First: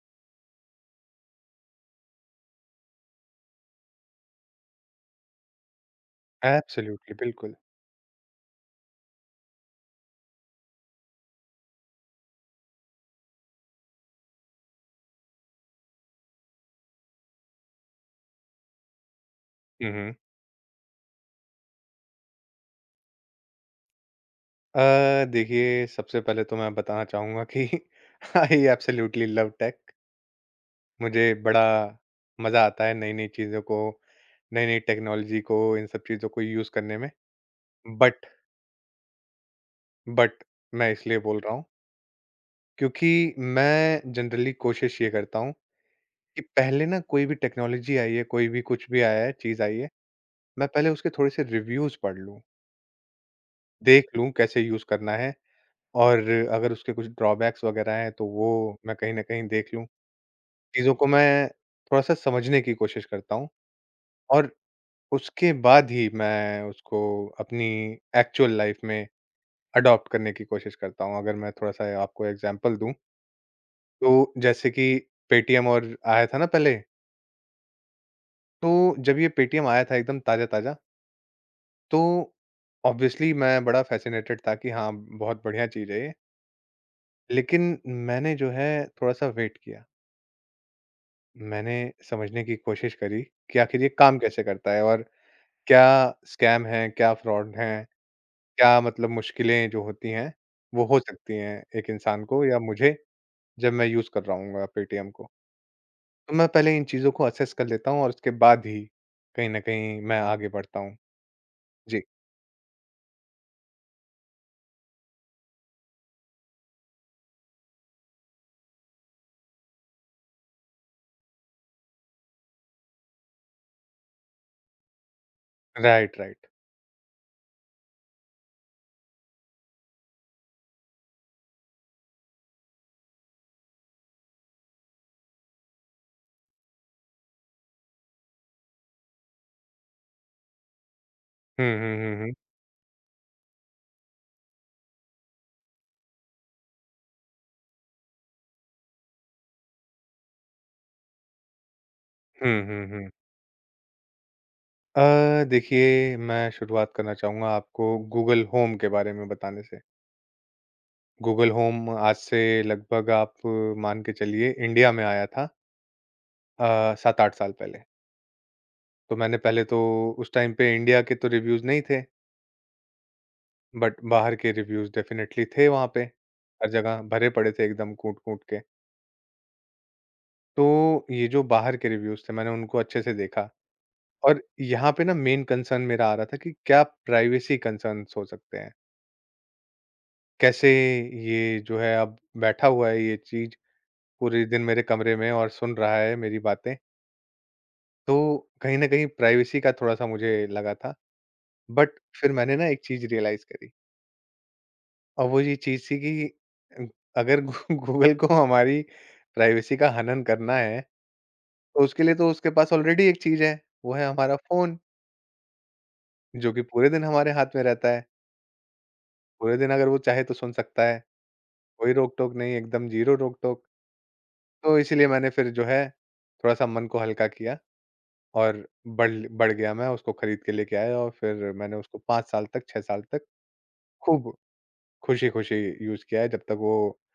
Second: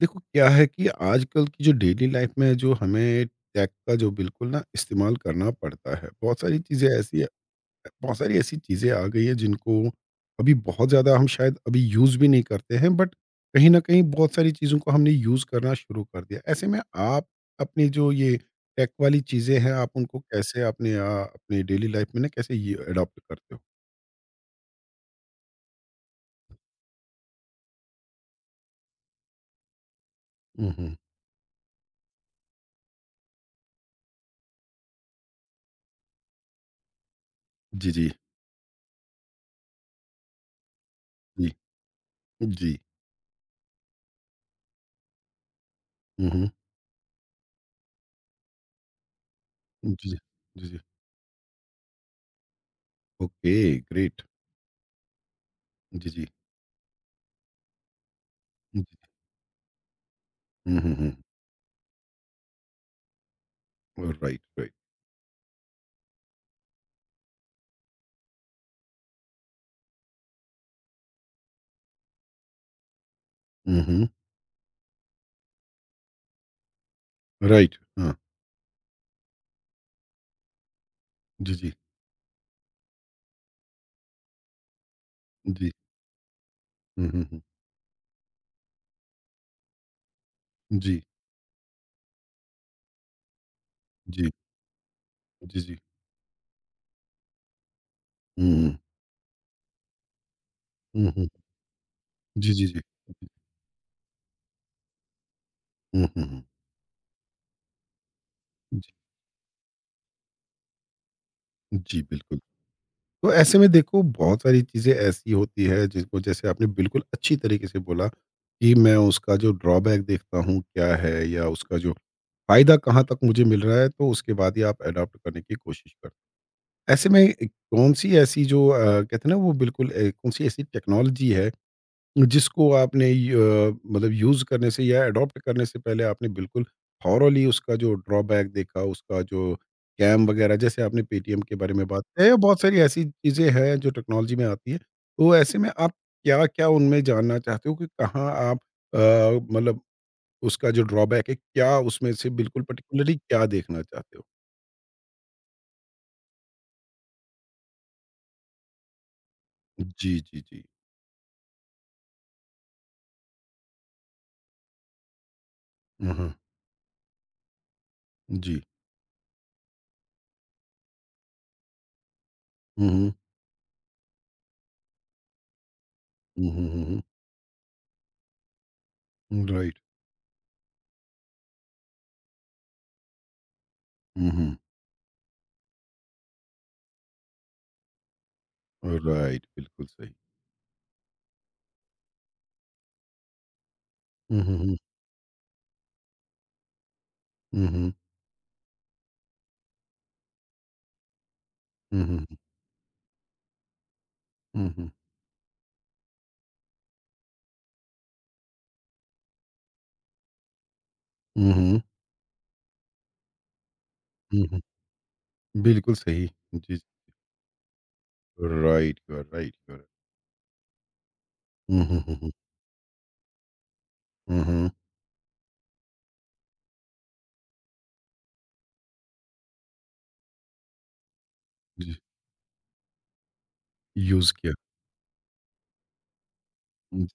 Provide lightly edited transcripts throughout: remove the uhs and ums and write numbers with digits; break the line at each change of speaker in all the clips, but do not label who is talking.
देखो क्या है कि आजकल की जो डेली लाइफ में जो हमें टेक का जो बिल्कुल ना इस्तेमाल करना पड़ता है, बहुत सारी चीज़ें
एब्सोल्युटली
ऐसी
बिल्कुल।
बहुत सारी ऐसी चीज़ें आ गई है जिनको अभी बहुत ज़्यादा हम शायद अभी यूज़ भी नहीं करते हैं, बट कहीं ना कहीं बहुत सारी चीज़ों को हमने यूज़ करना शुरू कर दिया। ऐसे में आप अपनी जो ये टेक वाली चीज़ें हैं, आप
हुँ, हुँ।
उनको कैसे अपने अपने डेली लाइफ में ना कैसे ये अडॉप्ट करते हो?
देखिए सबसे पहले तो मैं बताना चाहूँगा कि I absolutely love tech.
Hmm.
मुझे बड़ा मज़ा आता है नई-नई चीज़ों को, नई-नई टेक्नोलॉजी को, इन सब चीज़ों को यूज़ करने में।
जी जी
बट बट मैं इसलिए बोल
जी
रहा हूँ
जी।
क्योंकि मैं जनरली कोशिश ये करता हूँ कि
हम्म।
पहले ना कोई भी टेक्नोलॉजी आई है, कोई भी कुछ भी आया है, चीज़ आई है,
जी जी जी
मैं
जी।
पहले उसके थोड़े से रिव्यूज़ पढ़ लूँ,
ओके,
देख
ग्रेट।
लूँ कैसे यूज़ करना है।
जी
और
जी।
अगर उसके कुछ ड्रॉबैक्स वगैरह हैं, तो वो मैं कहीं न कहीं देख लूँ।
हुँ, हुँ,
चीज़ों को
हुँ।
मैं थोड़ा-सा समझने की कोशिश करता हूँ
राइट,
और
राइट।
उसके बाद ही मैं उसको अपनी एक्चुअल लाइफ़ में अडॉप्ट करने की कोशिश करता हूँ। अगर मैं थोड़ा-सा आपको एग्ज़ाम्पल दूँ,
हुँ, हुँ।
तो जैसे कि पेटीएम और आया था ना पहले,
राइट, हाँ।
तो जब ये पेटीएम आया था एकदम ताज़ा-ताज़ा,
जी, जी।
तो ऑब्वियसली मैं बड़ा फ़ैसिनेटेड था कि हाँ, बहुत बढ़िया
जी।
चीज़ है ये।
हुँ, हुँ, हुँ।
लेकिन मैंने जो है थोड़ा-सा वेट किया।
जी,
मैंने समझने की कोशिश करी कि आखिर ये काम
जी।
कैसे करता है और
जी, जी।
क्या स्कैम है, क्या फ्रॉड है,
हुँ, हुँ।
क्या मतलब मुश्किलें जो होती हैं, वो हो
हुँ, हुँ।
सकती हैं एक इंसान को
जी,
या
जी, जी।
मुझे जब मैं यूज़ कर रहा हूँगा पेटीएम को।
हुँ, हुँ,
तो
हुँ।
मैं पहले इन चीज़ों को असेस कर लेता हूँ और उसके बाद ही
जी,
कहीं न कहीं मैं आगे बढ़ता हूँ।
जी,
जी,
बिल्कुल। तो ऐसे में देखो बहुत सारी चीज़ें ऐसी होती है जिसको जैसे आपने बिल्कुल अच्छी तरीके से बोला कि मैं उसका जो ड्रॉबैक देखता हूँ क्या है या उसका जो फ़ायदा कहाँ तक मुझे मिल रहा है, तो उसके बाद ही आप अडॉप्ट करने की कोशिश करते
राइट, राइट।
हो। ऐसे में कौन-सी ऐसी जो कहते हैं ना वो बिल्कुल कौन-सी ऐसी टेक्नोलॉजी है जिसको आपने य मतलब यूज़ करने से या एडॉप्ट करने से पहले आपने बिल्कुल थॉरोली उसका जो ड्रॉबैक देखा, उसका जो स्कैम वगैरह जैसे आपने पेटीएम के
हुँ,
बारे में
हुँ,
बात
हुँ, हुँ।
है, बहुत सारी ऐसी चीज़ें हैं जो टेक्नोलॉजी में आती है। तो ऐसे में आप क्या-क्या उनमें जानना चाहते हो कि कहाँ आप अ, मतलब उसका जो ड्रॉबैक है, क्या उसमें से
हुँ,
बिल्कुल
हुँ, हुँ।
पर्टिकुलरली क्या देखना चाहते हो?
देखिए मैं शुरुआत करना चाहूँगा आपको गूगल होम के बारे में बताने से।
जी, जी, जी।
गूगल होम आज से लगभग आप मान के चलिए इंडिया में आया था
हुँ, हुँ।
7-8 साल पहले।
जी।
तो मैंने पहले तो उस टाइम पे इंडिया के तो रिव्यूज़ नहीं थे,
हुँ, हुँ।
बट बाहर के रिव्यूज़ डेफ़िनेटली थे वहाँ पे।
हुँ, हुँ,
हर जगह
हुँ,
भरे पड़े थे एकदम कूट-कूट के।
हुँ। राइट।
तो ये जो बाहर के रिव्यूज़ थे मैंने उनको अच्छे से देखा
हुँ,
और
हुँ।
यहाँ पे ना मेन कंसर्न मेरा आ रहा था कि क्या प्राइवेसी कंसर्न्स हो सकते हैं?
राइट, बिल्कुल सही।
कैसे ये जो है अब बैठा हुआ है ये चीज़
हुँ,
पूरे
हुँ,
दिन
हुँ।
मेरे कमरे में और सुन रहा है मेरी बातें।
हुँ, हुँ।
तो कहीं न कहीं प्राइवेसी का थोड़ा-सा मुझे लगा था, बट
हुँ, हुँ,
फिर मैंने ना एक चीज़ रियलाइज़ करी
हुँ, हुँ,
और वो ये चीज़ थी कि अ, अगर गू गूगल को हमारी प्राइवेसी का हनन करना है,
हुँ, हुँ, हुँ,
तो उसके लिए तो उसके पास ऑलरेडी एक चीज़ है, वो है हमारा
हुँ, हुँ,
फ़ोन,
बिल्कुल सही।
जो कि
जी,
पूरे दिन हमारे हाथ में रहता है।
राइट, यू आर राइट,
पूरे दिन
यू आर राइट।
अगर वो चाहे तो सुन सकता है,
हुँ,
कोई
हुँ, हुँ, हुँ,
रोक-टोक नहीं, एकदम ज़ीरो रोक-टोक।
हुँ, हुँ,
तो इसीलिए मैंने फिर जो है थोड़ा-सा मन को हल्का किया और बढ़ बढ़ गया मैं, उसको खरीद के लेके आया और फिर मैंने
जी,
उसको 5 साल तक, 6 साल तक
यूज़
खूब
किया।
खुशी-खुशी यूज़ किया है जब तक वो
हुँ।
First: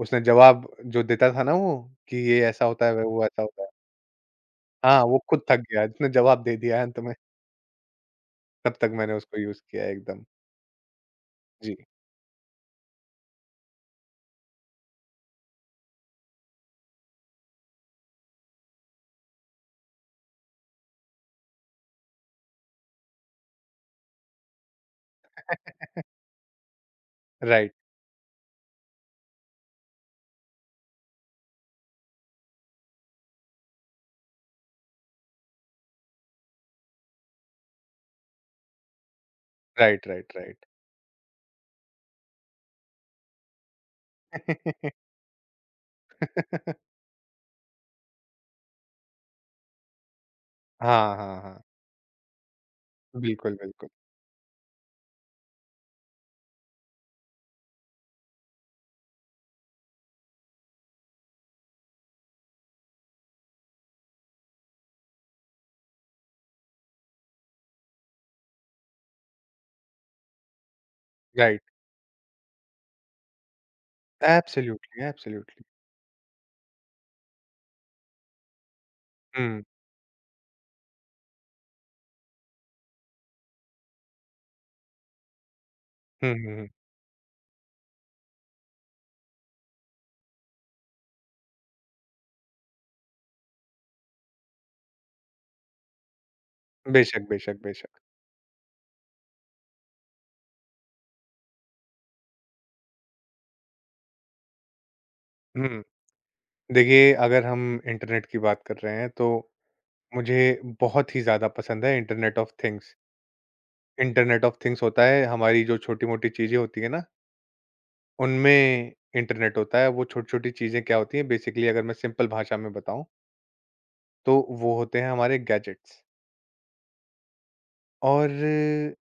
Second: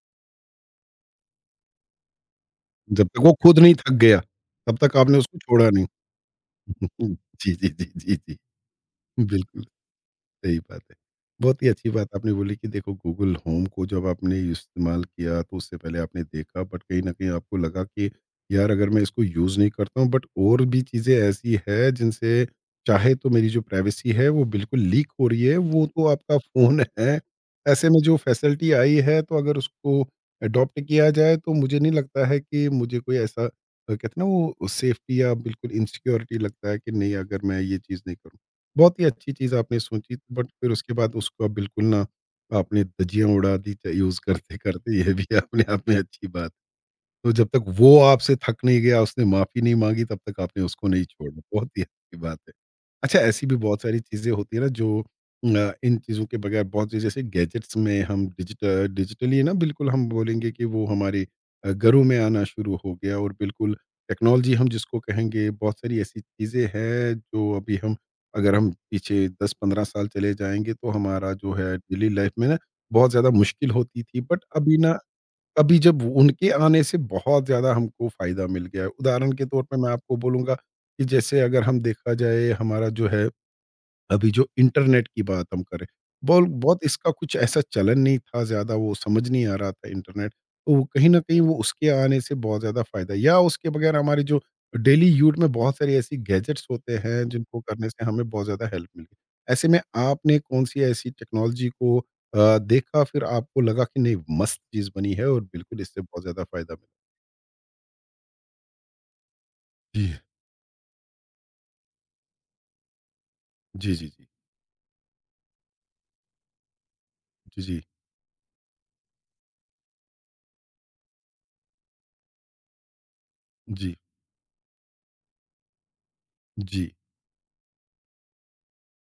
उसने जवाब जो देता था ना वो, कि ये ऐसा होता है,
जब तक
वो
वो
ऐसा
खुद
होता है।
नहीं थक गया, तब तक
हाँ,
आपने
वो
उसको
खुद थक
छोड़ा नहीं।
गया, जिसने जवाब दे दिया है अंत में,
जी, जी, जी, जी, जी,
तब तक मैंने उसको
बिल्कुल।
यूज़ किया है एकदम।
सही बात है। बहुत ही
जी,
अच्छी बात आपने बोली कि देखो गूगल होम को जब आपने इस्तेमाल किया तो उससे पहले आपने देखा बट कहीं न कहीं आपको लगा कि यार अगर मैं इसको यूज़ नहीं करता हूँ बट और भी चीज़ें ऐसी है जिनसे चाहे तो मेरी जो प्राइवेसी है वो बिल्कुल लीक हो रही है, वो तो आपका फ़ोन है।
राइट,
ऐसे में जो फैसिलिटी आई है तो अगर उसको अडॉप्ट किया जाए तो मुझे नहीं लगता है कि मुझे कोई ऐसा कहते हैं ना वो सेफ्टी या बिल्कुल इनसिक्योरिटी लगता है कि नहीं अगर मैं ये चीज़ नहीं करूँ। बहुत ही अच्छी चीज़ आपने
राइट,
सोची
राइट,
बट
राइट।
फिर उसके बाद उसको आप बिल्कुल ना आपने धजियाँ उड़ा दी यूज़ करते-करते, ये भी अपने आप में अच्छी बात। तो जब तक वो आपसे थक नहीं गया, उसने माफ़ी नहीं माँगी, तब तक आपने उसको नहीं
हाँ,
छोड़ा।
हाँ, हाँ।
बहुत ही अच्छी बात है। अच्छा, ऐसी भी
बिल्कुल,
बहुत
बिल्कुल,
सारी चीज़ें होती है ना जो इन चीज़ों के बगैर बहुत चीज़ जैसे गैजेट्स में हम डिजिटली ना बिल्कुल हम बोलेंगे कि वो हमारे घरों में आना शुरू हो गया और बिल्कुल टेक्नोलॉजी हम जिसको कहेंगे, बहुत सारी ऐसी चीज़ें हैं जो अभी हम अगर हम पीछे 10-15 साल चले जाएँगे, तो हमारा जो
राइट।
है डेली लाइफ में ना बहुत ज़्यादा मुश्किल होती थी। बट अभी ना
एब्सोल्युटली, एब्सोल्युटली।
अभी जब उनके आने से बहुत ज़्यादा हमको फ़ायदा मिल गया है। उदाहरण के तौर
हुँ,
पे मैं आपको बोलूँगा कि जैसे अगर हम देखा जाए हमारा जो है अभी जो इंटरनेट की बात हम करें,
हुँ,
बोल
हुँ, हुँ।
बहुत इसका कुछ ऐसा चलन नहीं था ज़्यादा, वो समझ नहीं आ रहा था इंटरनेट। तो वो कहीं न कहीं वो उसके आने से बहुत ज़्यादा फ़ायदा या उसके बगैर हमारी जो डेली यूज़ में बहुत सारी ऐसी गैजेट्स होते
बेशक,
हैं,
बेशक,
जिनको करने
बेशक।
से हमें बहुत ज़्यादा हेल्प मिली। ऐसे में आपने कौन-सी ऐसी टेक्नोलॉजी को देखा फिर आपको लगा कि नहीं मस्त चीज़ बनी है और बिल्कुल
हुँ,
इससे बहुत ज़्यादा फ़ायदा मिला?
देखिए अगर हम इंटरनेट की बात कर रहे हैं तो
जी।
मुझे बहुत ही ज़्यादा पसंद है इंटरनेट ऑफ़ थिंग्स।
जी, जी, जी।
इंटरनेट ऑफ़ थिंग्स होता है हमारी जो छोटी-मोटी चीज़ें होती हैं ना
जी, जी।
उनमें इंटरनेट होता है, वो छोटी-छोटी चीज़ें क्या होती हैं बेसिकली अगर मैं सिंपल भाषा में बताऊँ,
जी,
तो वो होते हैं हमारे गैजेट्स।
जी।
और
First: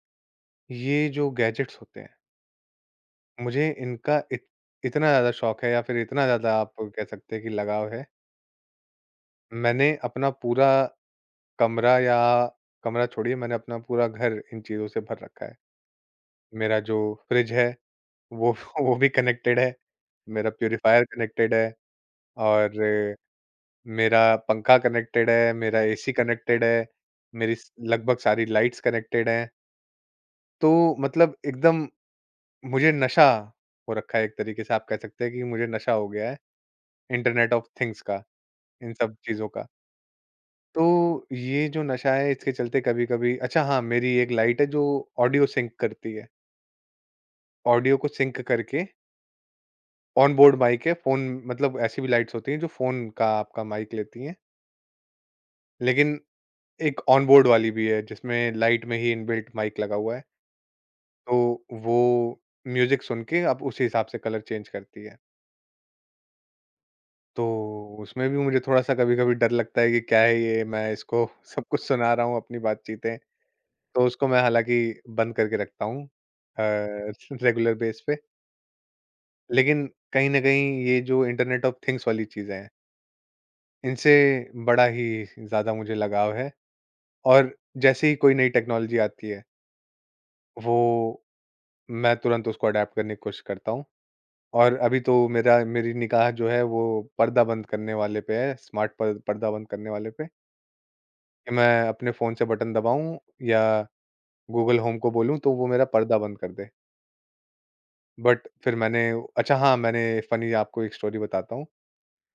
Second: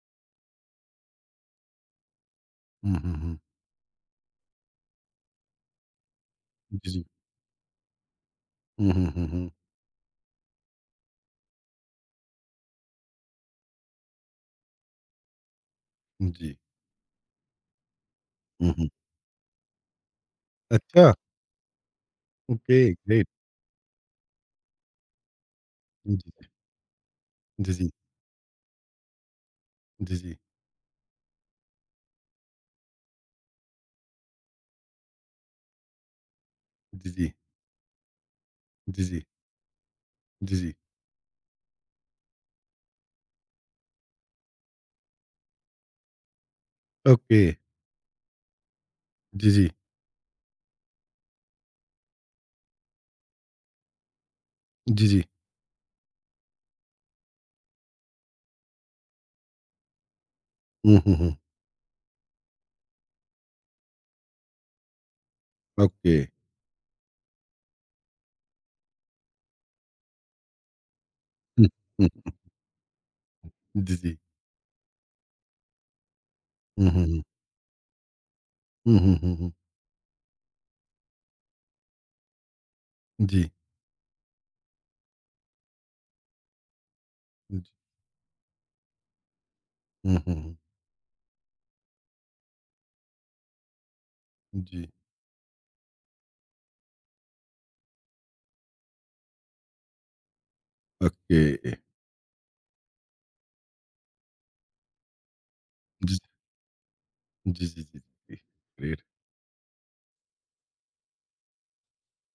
ये जो गैजेट्स होते हैं,
हुँ, हुँ, हुँ।
मुझे इनका इत इतना ज़्यादा शौक है या फिर इतना ज़्यादा आप
जी, जी।
कह सकते हैं कि लगाव है,
हुँ, हुँ, हुँ, हुँ।
मैंने अपना पूरा कमरा या कमरा छोड़िए मैंने अपना पूरा घर इन चीज़ों से भर रखा है।
जी।
मेरा जो फ्रिज है, वो
हुँ, हुँ।
वो भी कनेक्टेड है, मेरा प्यूरीफायर
अच्छा,
कनेक्टेड है
ओके,
और
ग्रेट।
मेरा पंखा कनेक्टेड है, मेरा एसी
जी, जी,
कनेक्टेड है, मेरी स
जी, जी,
लगभग सारी लाइट्स कनेक्टेड हैं।
जी, जी,
तो मतलब एकदम मुझे नशा हो रखा है एक तरीके से आप कह सकते हैं कि मुझे नशा हो गया है
जी,
इंटरनेट ऑफ थिंग्स का, इन
जी,
सब
जी,
चीज़ों का।
जी, जी,
तो ये जो नशा है इसके चलते कभी-कभी अच्छा हाँ, मेरी एक लाइट है जो ऑडियो सिंक करती है।
ओके,
ऑडियो को सिंक करके
जी, जी,
ऑन बोर्ड माइक है, फ़ोन मतलब ऐसी भी लाइट्स होती हैं जो फ़ोन का आपका माइक लेती हैं।
जी, जी,
लेकिन एक ऑन बोर्ड वाली भी है जिसमें लाइट में ही इनबिल्ट माइक लगा हुआ है।
हुँ, हुँ, हुँ,
तो वो म्यूजिक सुन के आप उसी हिसाब से कलर चेंज करती है।
ओके,
तो उसमें भी मुझे थोड़ा-सा कभी-कभी डर लगता है कि क्या है ये मैं इसको सब
हुँ,
कुछ
हुँ,
सुना रहा हूँ अपनी बातचीतें।
जी,
तो
जी,
उसको मैं हालाँकि बंद करके रखता हूँ
हुँ, हुँ, हुँ,
रेगुलर बेस पे।
हुँ, हुँ, हुँ, हुँ,
लेकिन कहीं न कहीं ये जो इंटरनेट ऑफ थिंग्स वाली चीज़ें हैं,
जी,
इनसे बड़ा ही ज़्यादा मुझे लगाव है और
जी,
जैसे ही कोई नई टेक्नोलॉज़ी आती है,
हुँ, हुँ, हुँ,
वो मैं तुरंत उसको अडैप्ट करने की कोशिश करता हूँ। और
जी,
अभी तो मेरा मेरी निगाह जो है वो पर्दा बंद करने वाले पे है, स्मार्ट पर पर्दा बंद करने वाले पे,
ओके,
कि मैं अपने फ़ोन से बटन दबाऊँ या गूगल होम को बोलूँ तो वो मेरा
जी,
पर्दा बंद कर दे।
जी, जी, जी, जी,
बट फिर
ग्रेट,
मैंने अच्छा हाँ, मैंने फ़नी आपको एक स्टोरी बताता हूँ।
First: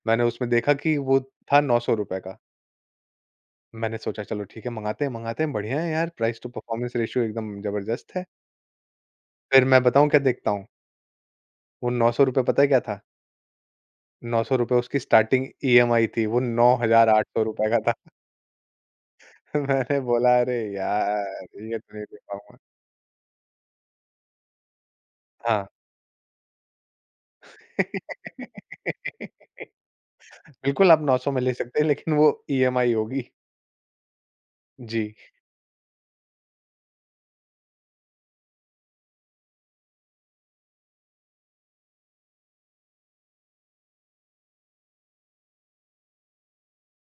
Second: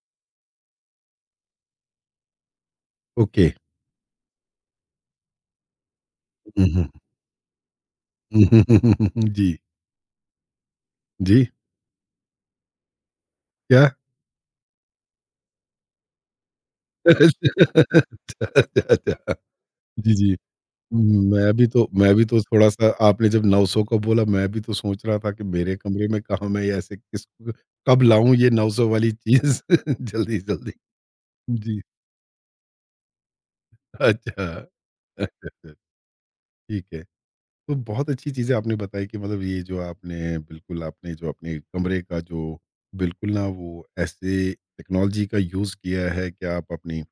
मैंने उसमें देखा कि वो था ₹900 का।
ओके,
मैंने सोचा चलो ठीक है मँगाते हैं, बढ़िया है यार प्राइस टू
हुँ, हुँ,
परफॉर्मेंस रेशियो एकदम ज़बरदस्त है।
हुँ, हुँ, हुँ, हुँ, हुँ, हुँ, जी,
फिर मैं बताऊँ क्या देखता हूँ,
जी,
वो ₹900 पता है क्या था?
क्या?
₹900 उसकी स्टार्टिंग ईएमआई थी, वो ₹9,800 का था।
अच्छा, अच्छा, अच्छा,
मैंने
जी, जी।
बोला अरे यार!
मैं भी
ये
तो
तो नहीं
मैं
दे
भी तो
पाऊँगा।
थोड़ा-सा आपने जब 900 का बोला, मैं भी तो सोच रहा था कि
हाँ।
मेरे कमरे में कहाँ मैं ऐसे किसको कब लाऊँ ये 900 वाली चीज़ जल्दी-जल्दी।
बिल्कुल, आप 900 में ले सकते
जी।
हैं लेकिन वो ईएमआई होगी।
अच्छा,
जी,
अच्छा, अच्छा, ठीक है। तो बहुत अच्छी चीज़ें आपने बताई कि मतलब ये जो आपने बिल्कुल आपने जो अपने कमरे का जो बिल्कुल ना वो ऐसे टेक्नोलॉजी का यूज़ किया है कि आप अपनी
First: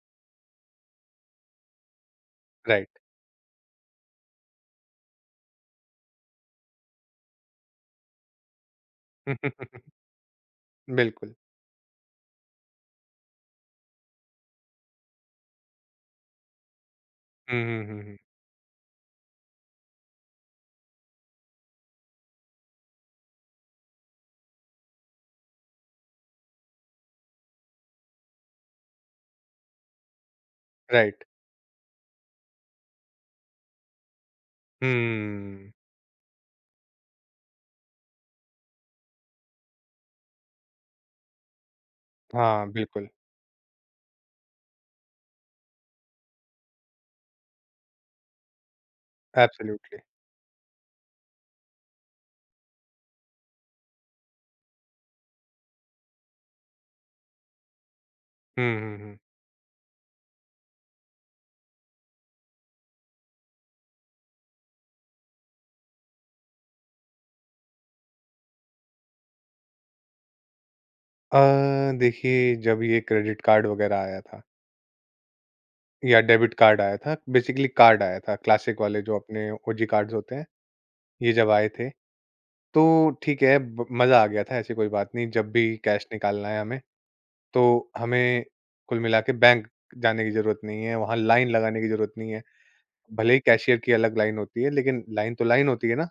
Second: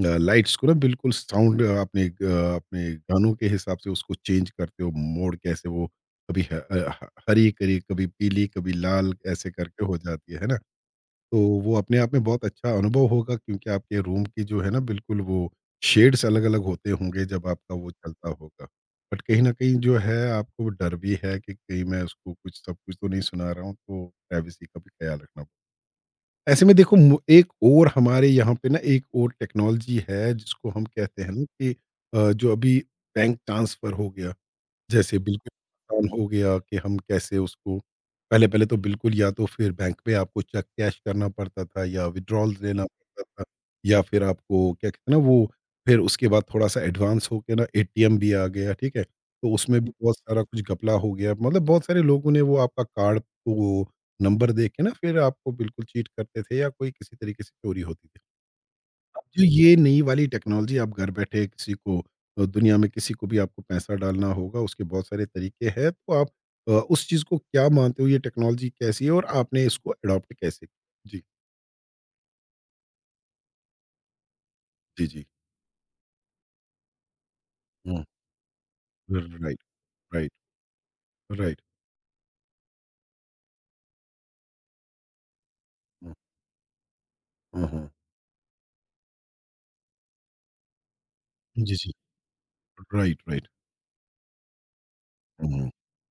लाइट्स को ना बिल्कुल साउंड अपने अपने
राइट।
गानों के हिसाब से उसको चेंज करते हो मोड कैसे वो कभी हरी करी कभी पीली कभी लाल ऐसे करके हो जाती है ना।
बिल्कुल।
तो वो अपने आप में बहुत अच्छा अनुभव होगा क्योंकि आपके रूम की जो है ना बिल्कुल वो शेड्स अलग-अलग होते होंगे जब
हुँ,
आपका
हुँ,
वो
हुँ, हुँ।
चलता होगा। बट कहीं न कहीं जो है आपको वो डर भी है कि कहीं मैं उसको कुछ सब कुछ तो नहीं सुना रहा हूँ, तो प्राइवेसी का भी ख़्याल रखना पड़ता। ऐसे में देखो मु एक और हमारे यहाँ पे ना एक और टेक्नोलॉजी है जिसको हम कहते
राइट।
हैं ना कि जो अभी बैंक ट्रांसफ़र हो गया। जैसे बिल्कुल
हम्म।
आसान हो गया कि हम कैसे उसको पहले-पहले तो बिल्कुल या तो फिर बैंक में आपको चेक कैश करना पड़ता था या विथड्रॉल्स
हाँ,
लेना
बिल्कुल।
पड़ता था, या फिर आपको क्या कहते हैं ना वो फिर उसके बाद थोड़ा-सा एडवांस होके ना एटीएम भी आ गया, ठीक है? तो उसमें भी
एब्सोल्युटली।
बहुत सारा कुछ घपला हो गया, मतलब बहुत सारे लोगों ने वो आपका कार्ड वो नंबर दे के ना फिर आपको बिल्कुल चीट करते थे या कोई किसी तरीके से चोरी होती थी।
हुँ, हुँ, हुँ।
अब जो ये नई वाली टेक्नोलॉजी आप घर बैठे किसी को दुनिया में किसी को भी आपको पैसा डालना होगा, उसके बहुत सारे तरीके हैं, तो आप उस चीज़ को क्या मानते हो ये टेक्नोलॉजी कैसी है और आपने इसको अडॉप्ट कैसे किया? जी,
अ, देखिए जब ये क्रेडिट कार्ड वगैरह आया था
जी, जी।
या डेबिट कार्ड आया था, बेसिकली कार्ड
हुँ,
आया था, क्लासिक वाले जो अपने
राइट,
ओजी कार्ड्स
राइट,
होते हैं, ये जब
राइट।
आए थे, तो ठीक है ब मज़ा आ गया था ऐसी कोई बात नहीं, जब भी कैश
हुँ,
निकालना है हमें तो
हुँ, हुँ।
हमें कुल मिला के बैंक जाने की ज़रूरत नहीं है, वहाँ लाइन
जी,
लगाने की
जी।
ज़रूरत नहीं है।
राइट,
भले ही
राइट।
कैशियर की अलग लाइन होती है, लेकिन लाइन तो लाइन
हुँ,
होती है ना?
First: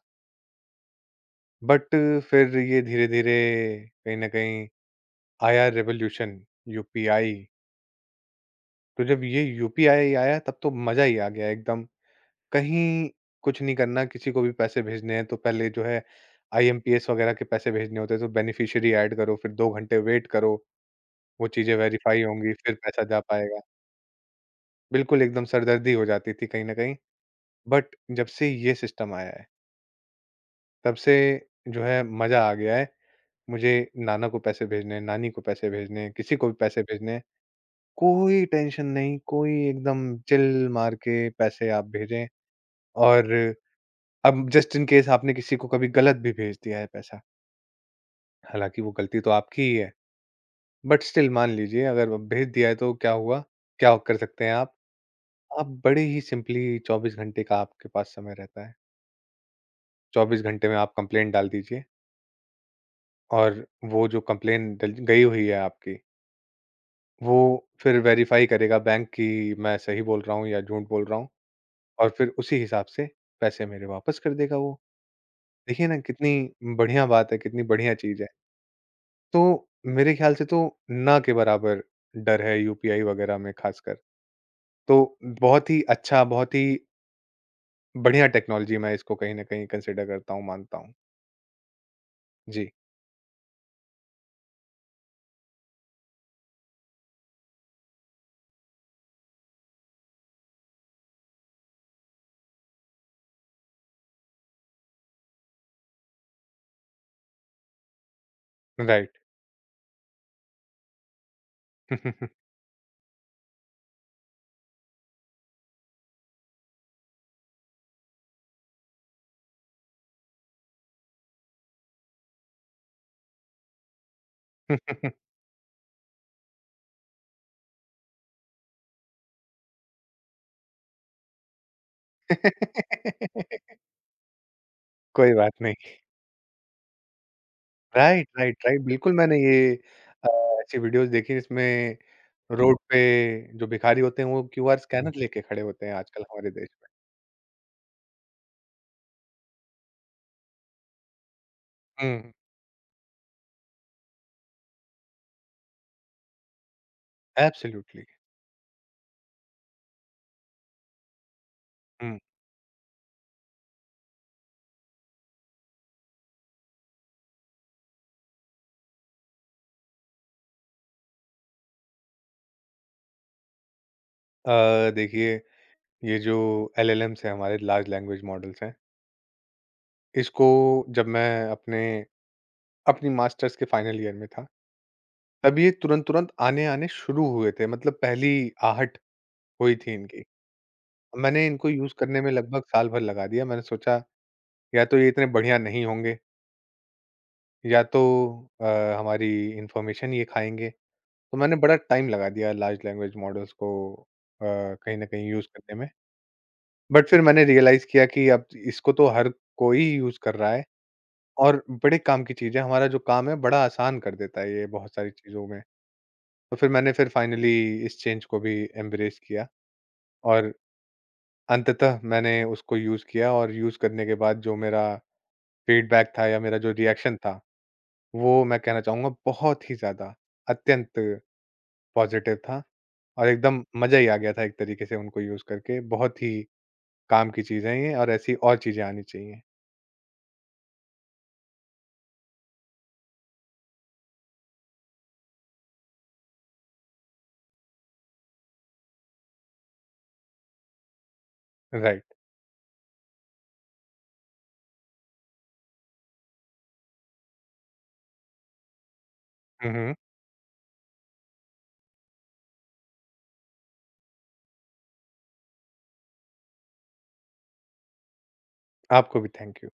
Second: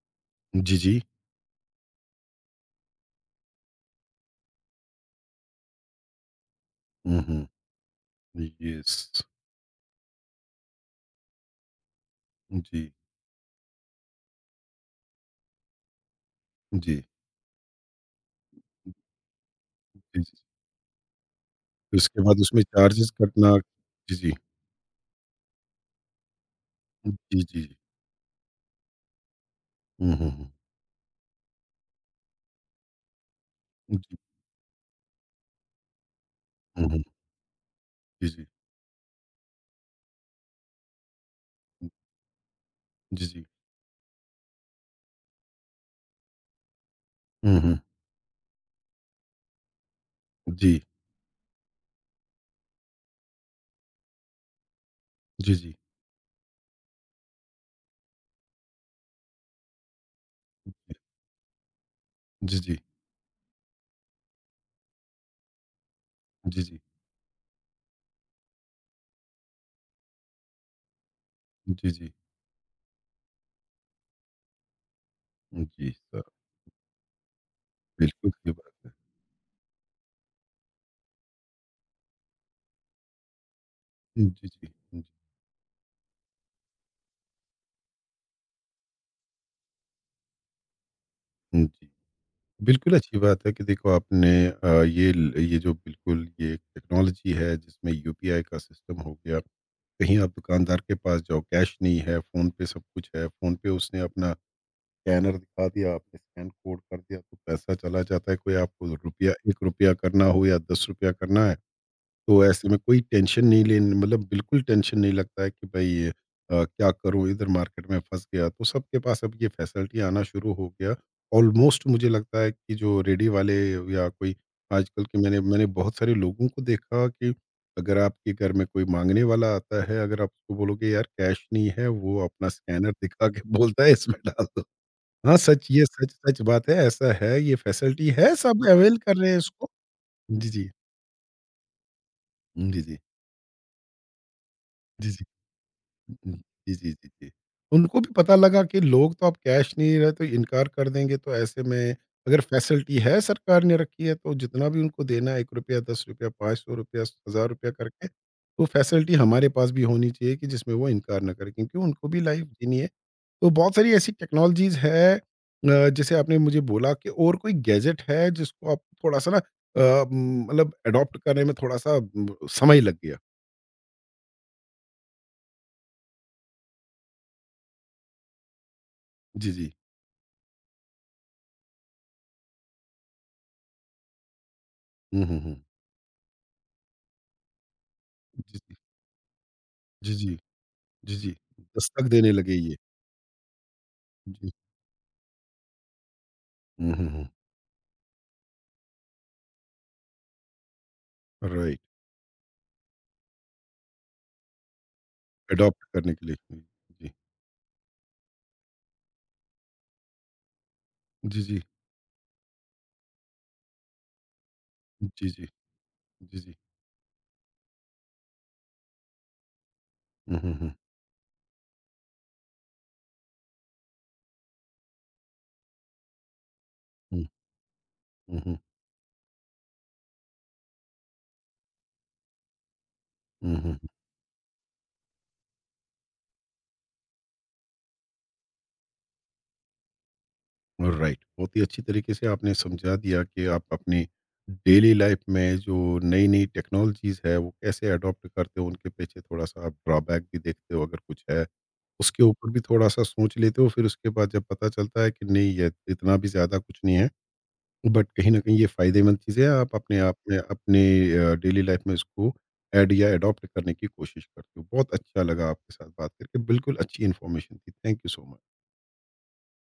जी, जी।
बट फिर ये धीरे-धीरे कहीं न कहीं आया रिवॉल्यूशन
हुँ,
यूपीआई,
हुँ। यस।
तो जब ये यूपीआई आया तब तो मज़ा ही आ गया एकदम।
जी, जी।
कहीं कुछ नहीं करना, किसी को भी पैसे भेजने हैं तो पहले जो है आईएमपीएस वगैरह के पैसे भेजने होते हैं, तो बेनिफिशियरी ऐड करो, फिर 2 घंटे
जी,
वेट
जी।
करो, वो चीज़ें
उसके
वेरीफाई
बाद
होंगी,
उसमें
फिर पैसा
चार्जेस
जा
कटना।
पाएगा।
जी, जी।
बिल्कुल, एकदम सरदर्दी हो जाती थी कहीं न कहीं।
जी, जी।
बट जब से ये सिस्टम आया है,
हुँ, हुँ, हुँ।
तब से जो है मज़ा आ गया है। मुझे
जी।
नाना को पैसे भेजने हैं, नानी को पैसे भेजने हैं, किसी को भी पैसे
हुँ, हुँ।
भेजने हैं,
जी,
कोई
जी।
टेंशन नहीं, कोई एकदम चिल मार के पैसे आप भेजें।
जी,
और
जी।
अब जस्ट इन केस आपने किसी को कभी गलत भी भेज दिया है पैसा,
हुँ, हुँ।
हालाँकि वो गलती तो आपकी ही है,
जी।
बट स्टिल मान लीजिए अगर अब भेज दिया है तो क्या हुआ? क्या कर सकते हैं आप?
जी,
आप
जी।
बड़े ही सिंपली 24 घंटे का आपके पास समय रहता है। 24 घंटे में आप कंप्लेंट डाल दीजिए
जी, जी।
और वो जो कंप्लेंट डल गई हुई है आपकी,
जी, जी।
वो फिर वेरिफ़ाई करेगा बैंक कि मैं सही बोल रहा हूँ या झूठ बोल रहा हूँ
जी,
और
जी।
फिर उसी हिसाब से पैसे मेरे वापस कर देगा वो। देखिए
जी,
ना
सर,
कितनी बढ़िया बात है, कितनी बढ़िया चीज़ है।
बिल्कुल सही बात है।
तो मेरे ख़्याल से तो ना के बराबर डर है यूपीआई वग़ैरह में ख़ासकर।
जी,
तो
जी।
बहुत ही अच्छा, बहुत ही बढ़िया टेक्नोलॉजी मैं इसको कहीं न कहीं कंसिडर करता हूँ, मानता हूँ।
जी, जी।
जी,
बिल्कुल अच्छी बात है कि देखो आपने ये जो बिल्कुल ये टेक्नोलॉजी है जिसमें यूपीआई का सिस्टम हो गया, कहीं आप दुकानदार के पास जाओ, कैश नहीं है, फ़ोन पे सब कुछ है, फ़ोन पे उसने अपना स्कैनर दिखा दिया, आपने स्कैन कोड कर दिया तो पैसा चला जाता है, कोई आपको
राइट।
रुपया, ₹1 करना हो या ₹10 करना है। तो ऐसे में कोई टेंशन नहीं लेन मतलब बिल्कुल टेंशन नहीं लगता है कि भाई ये, क्या करूँ इधर मार्केट में फँस गया। तो सबके पास अब ये फैसिलिटी आना शुरू हो गया। ऑलमोस्ट मुझे लगता है कि जो रेडी वाले या कोई आजकल के मैंने मैंने बहुत सारे लोगों को देखा कि अगर आपके घर में कोई माँगने वाला आता है, अगर आप उसको बोलोगे यार कैश नहीं है, वो अपना स्कैनर दिखा के बोलता है इसमें डाल दो।
कोई
हाँ,
बात नहीं।
सच सच बात है, ऐसा है, ये फैसिलिटी
राइट,
है,
राइट,
सब
राइट।
अवेल
बिल्कुल,
कर रहे
मैंने
हैं इसको।
ये अ,
जी, जी।
ऐसी वीडियोज़ देखी जिसमें रोड
जी, जी।
पे जो भिखारी होते हैं वो क्यूआर
जी,
स्कैनर
जी।
लेके खड़े होते हैं आजकल
हुँ।
हमारे देश
जी,
में।
जी, जी, जी। उनको भी पता लगा कि लोग तो अब कैश नहीं रहे तो इनकार कर देंगे तो ऐसे में
हुँ,
अगर फैसिलिटी है सरकार ने रखी है तो जितना भी उनको देना है ₹1, ₹10, ₹500, ₹1000
एब्सोल्युटली।
करके वो फैसिलिटी हमारे पास भी होनी चाहिए कि जिसमें वो इनकार ना करें क्योंकि उनको
हुँ।
भी लाइफ़ जीनी है। तो बहुत सारी ऐसी टेक्नोलॉज़ीज़ है जैसे आपने मुझे बोला कि और कोई गैजेट है जिसको आप थोड़ा-सा ना मतलब अडॉप्ट करने में थोड़ा-सा समय लग गया?
देखिए ये जो एलएलएम्स हैं हमारे लार्ज लैंग्वेज मॉडल्स हैं,
जी, जी।
इसको जब मैं अपने अपनी मास्टर्स के फाइनल ईयर में था,
हुँ, हुँ, हुँ।
तब ये तुरंत-तुरंत आने-आने शुरू हुए थे मतलब पहली
जी, जी।
आहट हुई थी
जी,
इनकी।
जी। जी, जी।
मैंने इनको यूज़
दस्तक
करने में
देने लगे
लगभग
ये।
साल भर लगा दिया। मैंने सोचा
जी।
या तो ये इतने बढ़िया नहीं होंगे
हुँ, हुँ, हुँ।
या तो अ, हमारी इन्फॉर्मेशन ये खाएँगे। तो मैंने बड़ा
राइट,
टाइम लगा दिया लार्ज लैंग्वेज मॉडल्स को कहीं न कहीं यूज़ करने
अडॉप्ट
में।
करने के लिए। हुँ,
बट
जी।
फिर मैंने रियलाइज़ किया कि अब इसको तो हर कोई यूज़ कर रहा है
जी, जी।
और बड़े काम की चीज़ है, हमारा जो काम है बड़ा आसान कर देता है ये बहुत सारी
जी, जी।
चीज़ों में।
जी, जी।
तो फिर मैंने फिर फाइनली इस चेंज को भी एम्ब्रेस किया
हुँ,
और
हुँ, हुँ।
अंततः मैंने उसको यूज़ किया और यूज़ करने के बाद जो मेरा फीडबैक था या मेरा जो रिएक्शन
हुँ,
था,
हुँ,
वो
हुँ।
मैं कहना चाहूँगा बहुत ही ज़्यादा, अत्यंत पॉज़िटिव था और
हुँ,
एकदम
हुँ,
मज़ा ही आ गया था एक तरीके से उनको यूज़ करके, बहुत ही काम की चीज़ें हैं ये और ऐसी और चीज़ें आनी चाहिए।
हुँ। राइट, बहुत ही अच्छी तरीके से आपने समझा दिया कि आप अपनी डेली लाइफ में जो नई-नई टेक्नोलॉजीज़ है, वो कैसे अडॉप्ट करते हो, उनके पीछे थोड़ा-सा आप ड्रॉबैक भी देखते हो अगर कुछ है।
राइट।
उसके ऊपर भी थोड़ा-सा सोच लेते हो, फिर उसके बाद जब पता चलता है कि नहीं, ये इतना भी ज़्यादा कुछ नहीं है बट कहीं न कहीं ये फ़ायदेमंद चीज़ है,
हुँ,
आप
हुँ।
अपने आप में अपने डेली लाइफ़ में इसको ऐड या अडॉप्ट करने की कोशिश करते हो। बहुत अच्छा लगा आपके साथ बात करके, बिल्कुल अच्छी इन्फॉर्मेशन थी। Thank you so much.
आपको भी थैंक यू।